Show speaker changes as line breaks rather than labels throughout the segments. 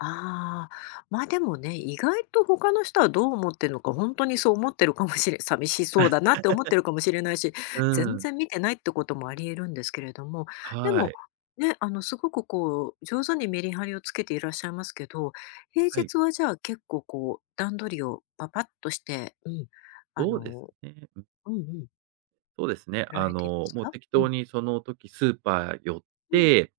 ああ、まあ、でもね、意外と他の人はどう思ってんのか、ほんとにそう思ってるかもしれ寂しそうだなって思って るかもしれないし、
う
全
ん。
然見てないってこともあり得るんですけれども。で
は
も、
い。
ね、あの、すごくこう上手にメリハリをつけていらっしゃいますけど、平
はい。
日はじゃあ結構、こう、段取りを、ぱぱっとして、うん、あ
そうです
の
ね、うん。
うんうん。
そうですね。
やら
あ
れているんで
の、
す
もう
か？
適
うん。
当にその時スーパー寄っ
うん
て、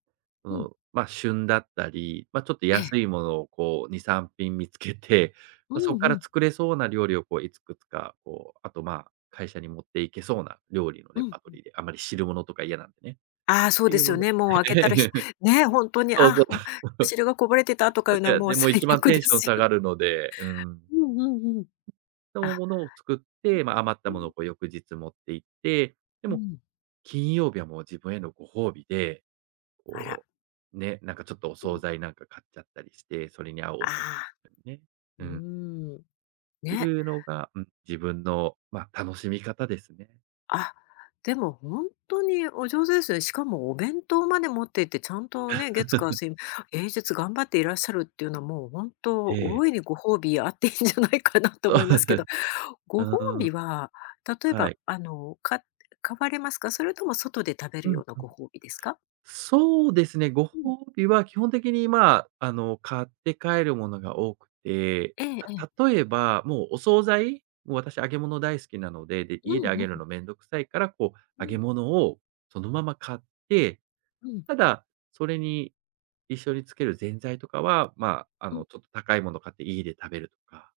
そ
うん。
の、ま、旬だったり、ま、ちょっと
ええ。
安いものをこう、2、3品見つけて
う
ま、そっ
ん
か
う
ら
ん。
作れそうな料理をこういつくつか、こう、あと、まあ、会社に持っていけそうな、料理の
う
レ
ん
パート
うん。
リーで、あまり汁物とか嫌なんでね。っ
ああ、そう
て
で
いう
す
の
よ
も、
ね、もう開けたら、ひ ねほんとに、あ
そうそ
あ
う。
うん、お汁がこぼれてたとかい
ば
うの
じ
は
ゃあ、
もう
でもい
最
ちばん
悪
テ
で
ンション
す
下
よ
がるので、うん。適
うんうん_うん。
当な
あ。
ものを作って、ま、余っ
う
た
んう
もの
ん。
をこう翌日持って行って、で
う
も、
ん。
金曜日はもう自分へのご褒美で、
あ
こ
ら。
うね、なんかちょっとお
う
惣
ん。
菜なんか買っちゃったりして、それに合うねお酒
ああ。
ね、
う
う
ー
ん
ん。
って
ね。
いうのがうん、自分の、ま、楽しみ方ですね。
あ、でもほんとにお上手ですよね。しかもお弁当まで持っていって、ちゃんとね、月火 水平日頑張っていらっしゃるっていうのはもう本当、
ええ。
大いにご褒美あっていいんじゃないかなと思いますけど。
う
ご褒
んうん。
美は、例え
は
ば、
い。
あの、か買われますか？それとも外で食べる
う
よう
ん
な
うん。
ご褒美ですか？
そうですね、ご
うん。
褒美は基本的にまあ、あの買って帰るものが多くて、
ええええ。
ま、例えば、もうお惣菜、もう私揚げ物大好きなので、で、
う
家で
ん
揚
う
げ
ん-
る
う。
の面倒くさいから、こう、
う
揚げ
ん。
物をそのまま買って、
うん。
ただ、それに、一緒につける前菜とかは、まあ、あ
う
の
ん。
ちょっと高いもの買って家で食べるとか。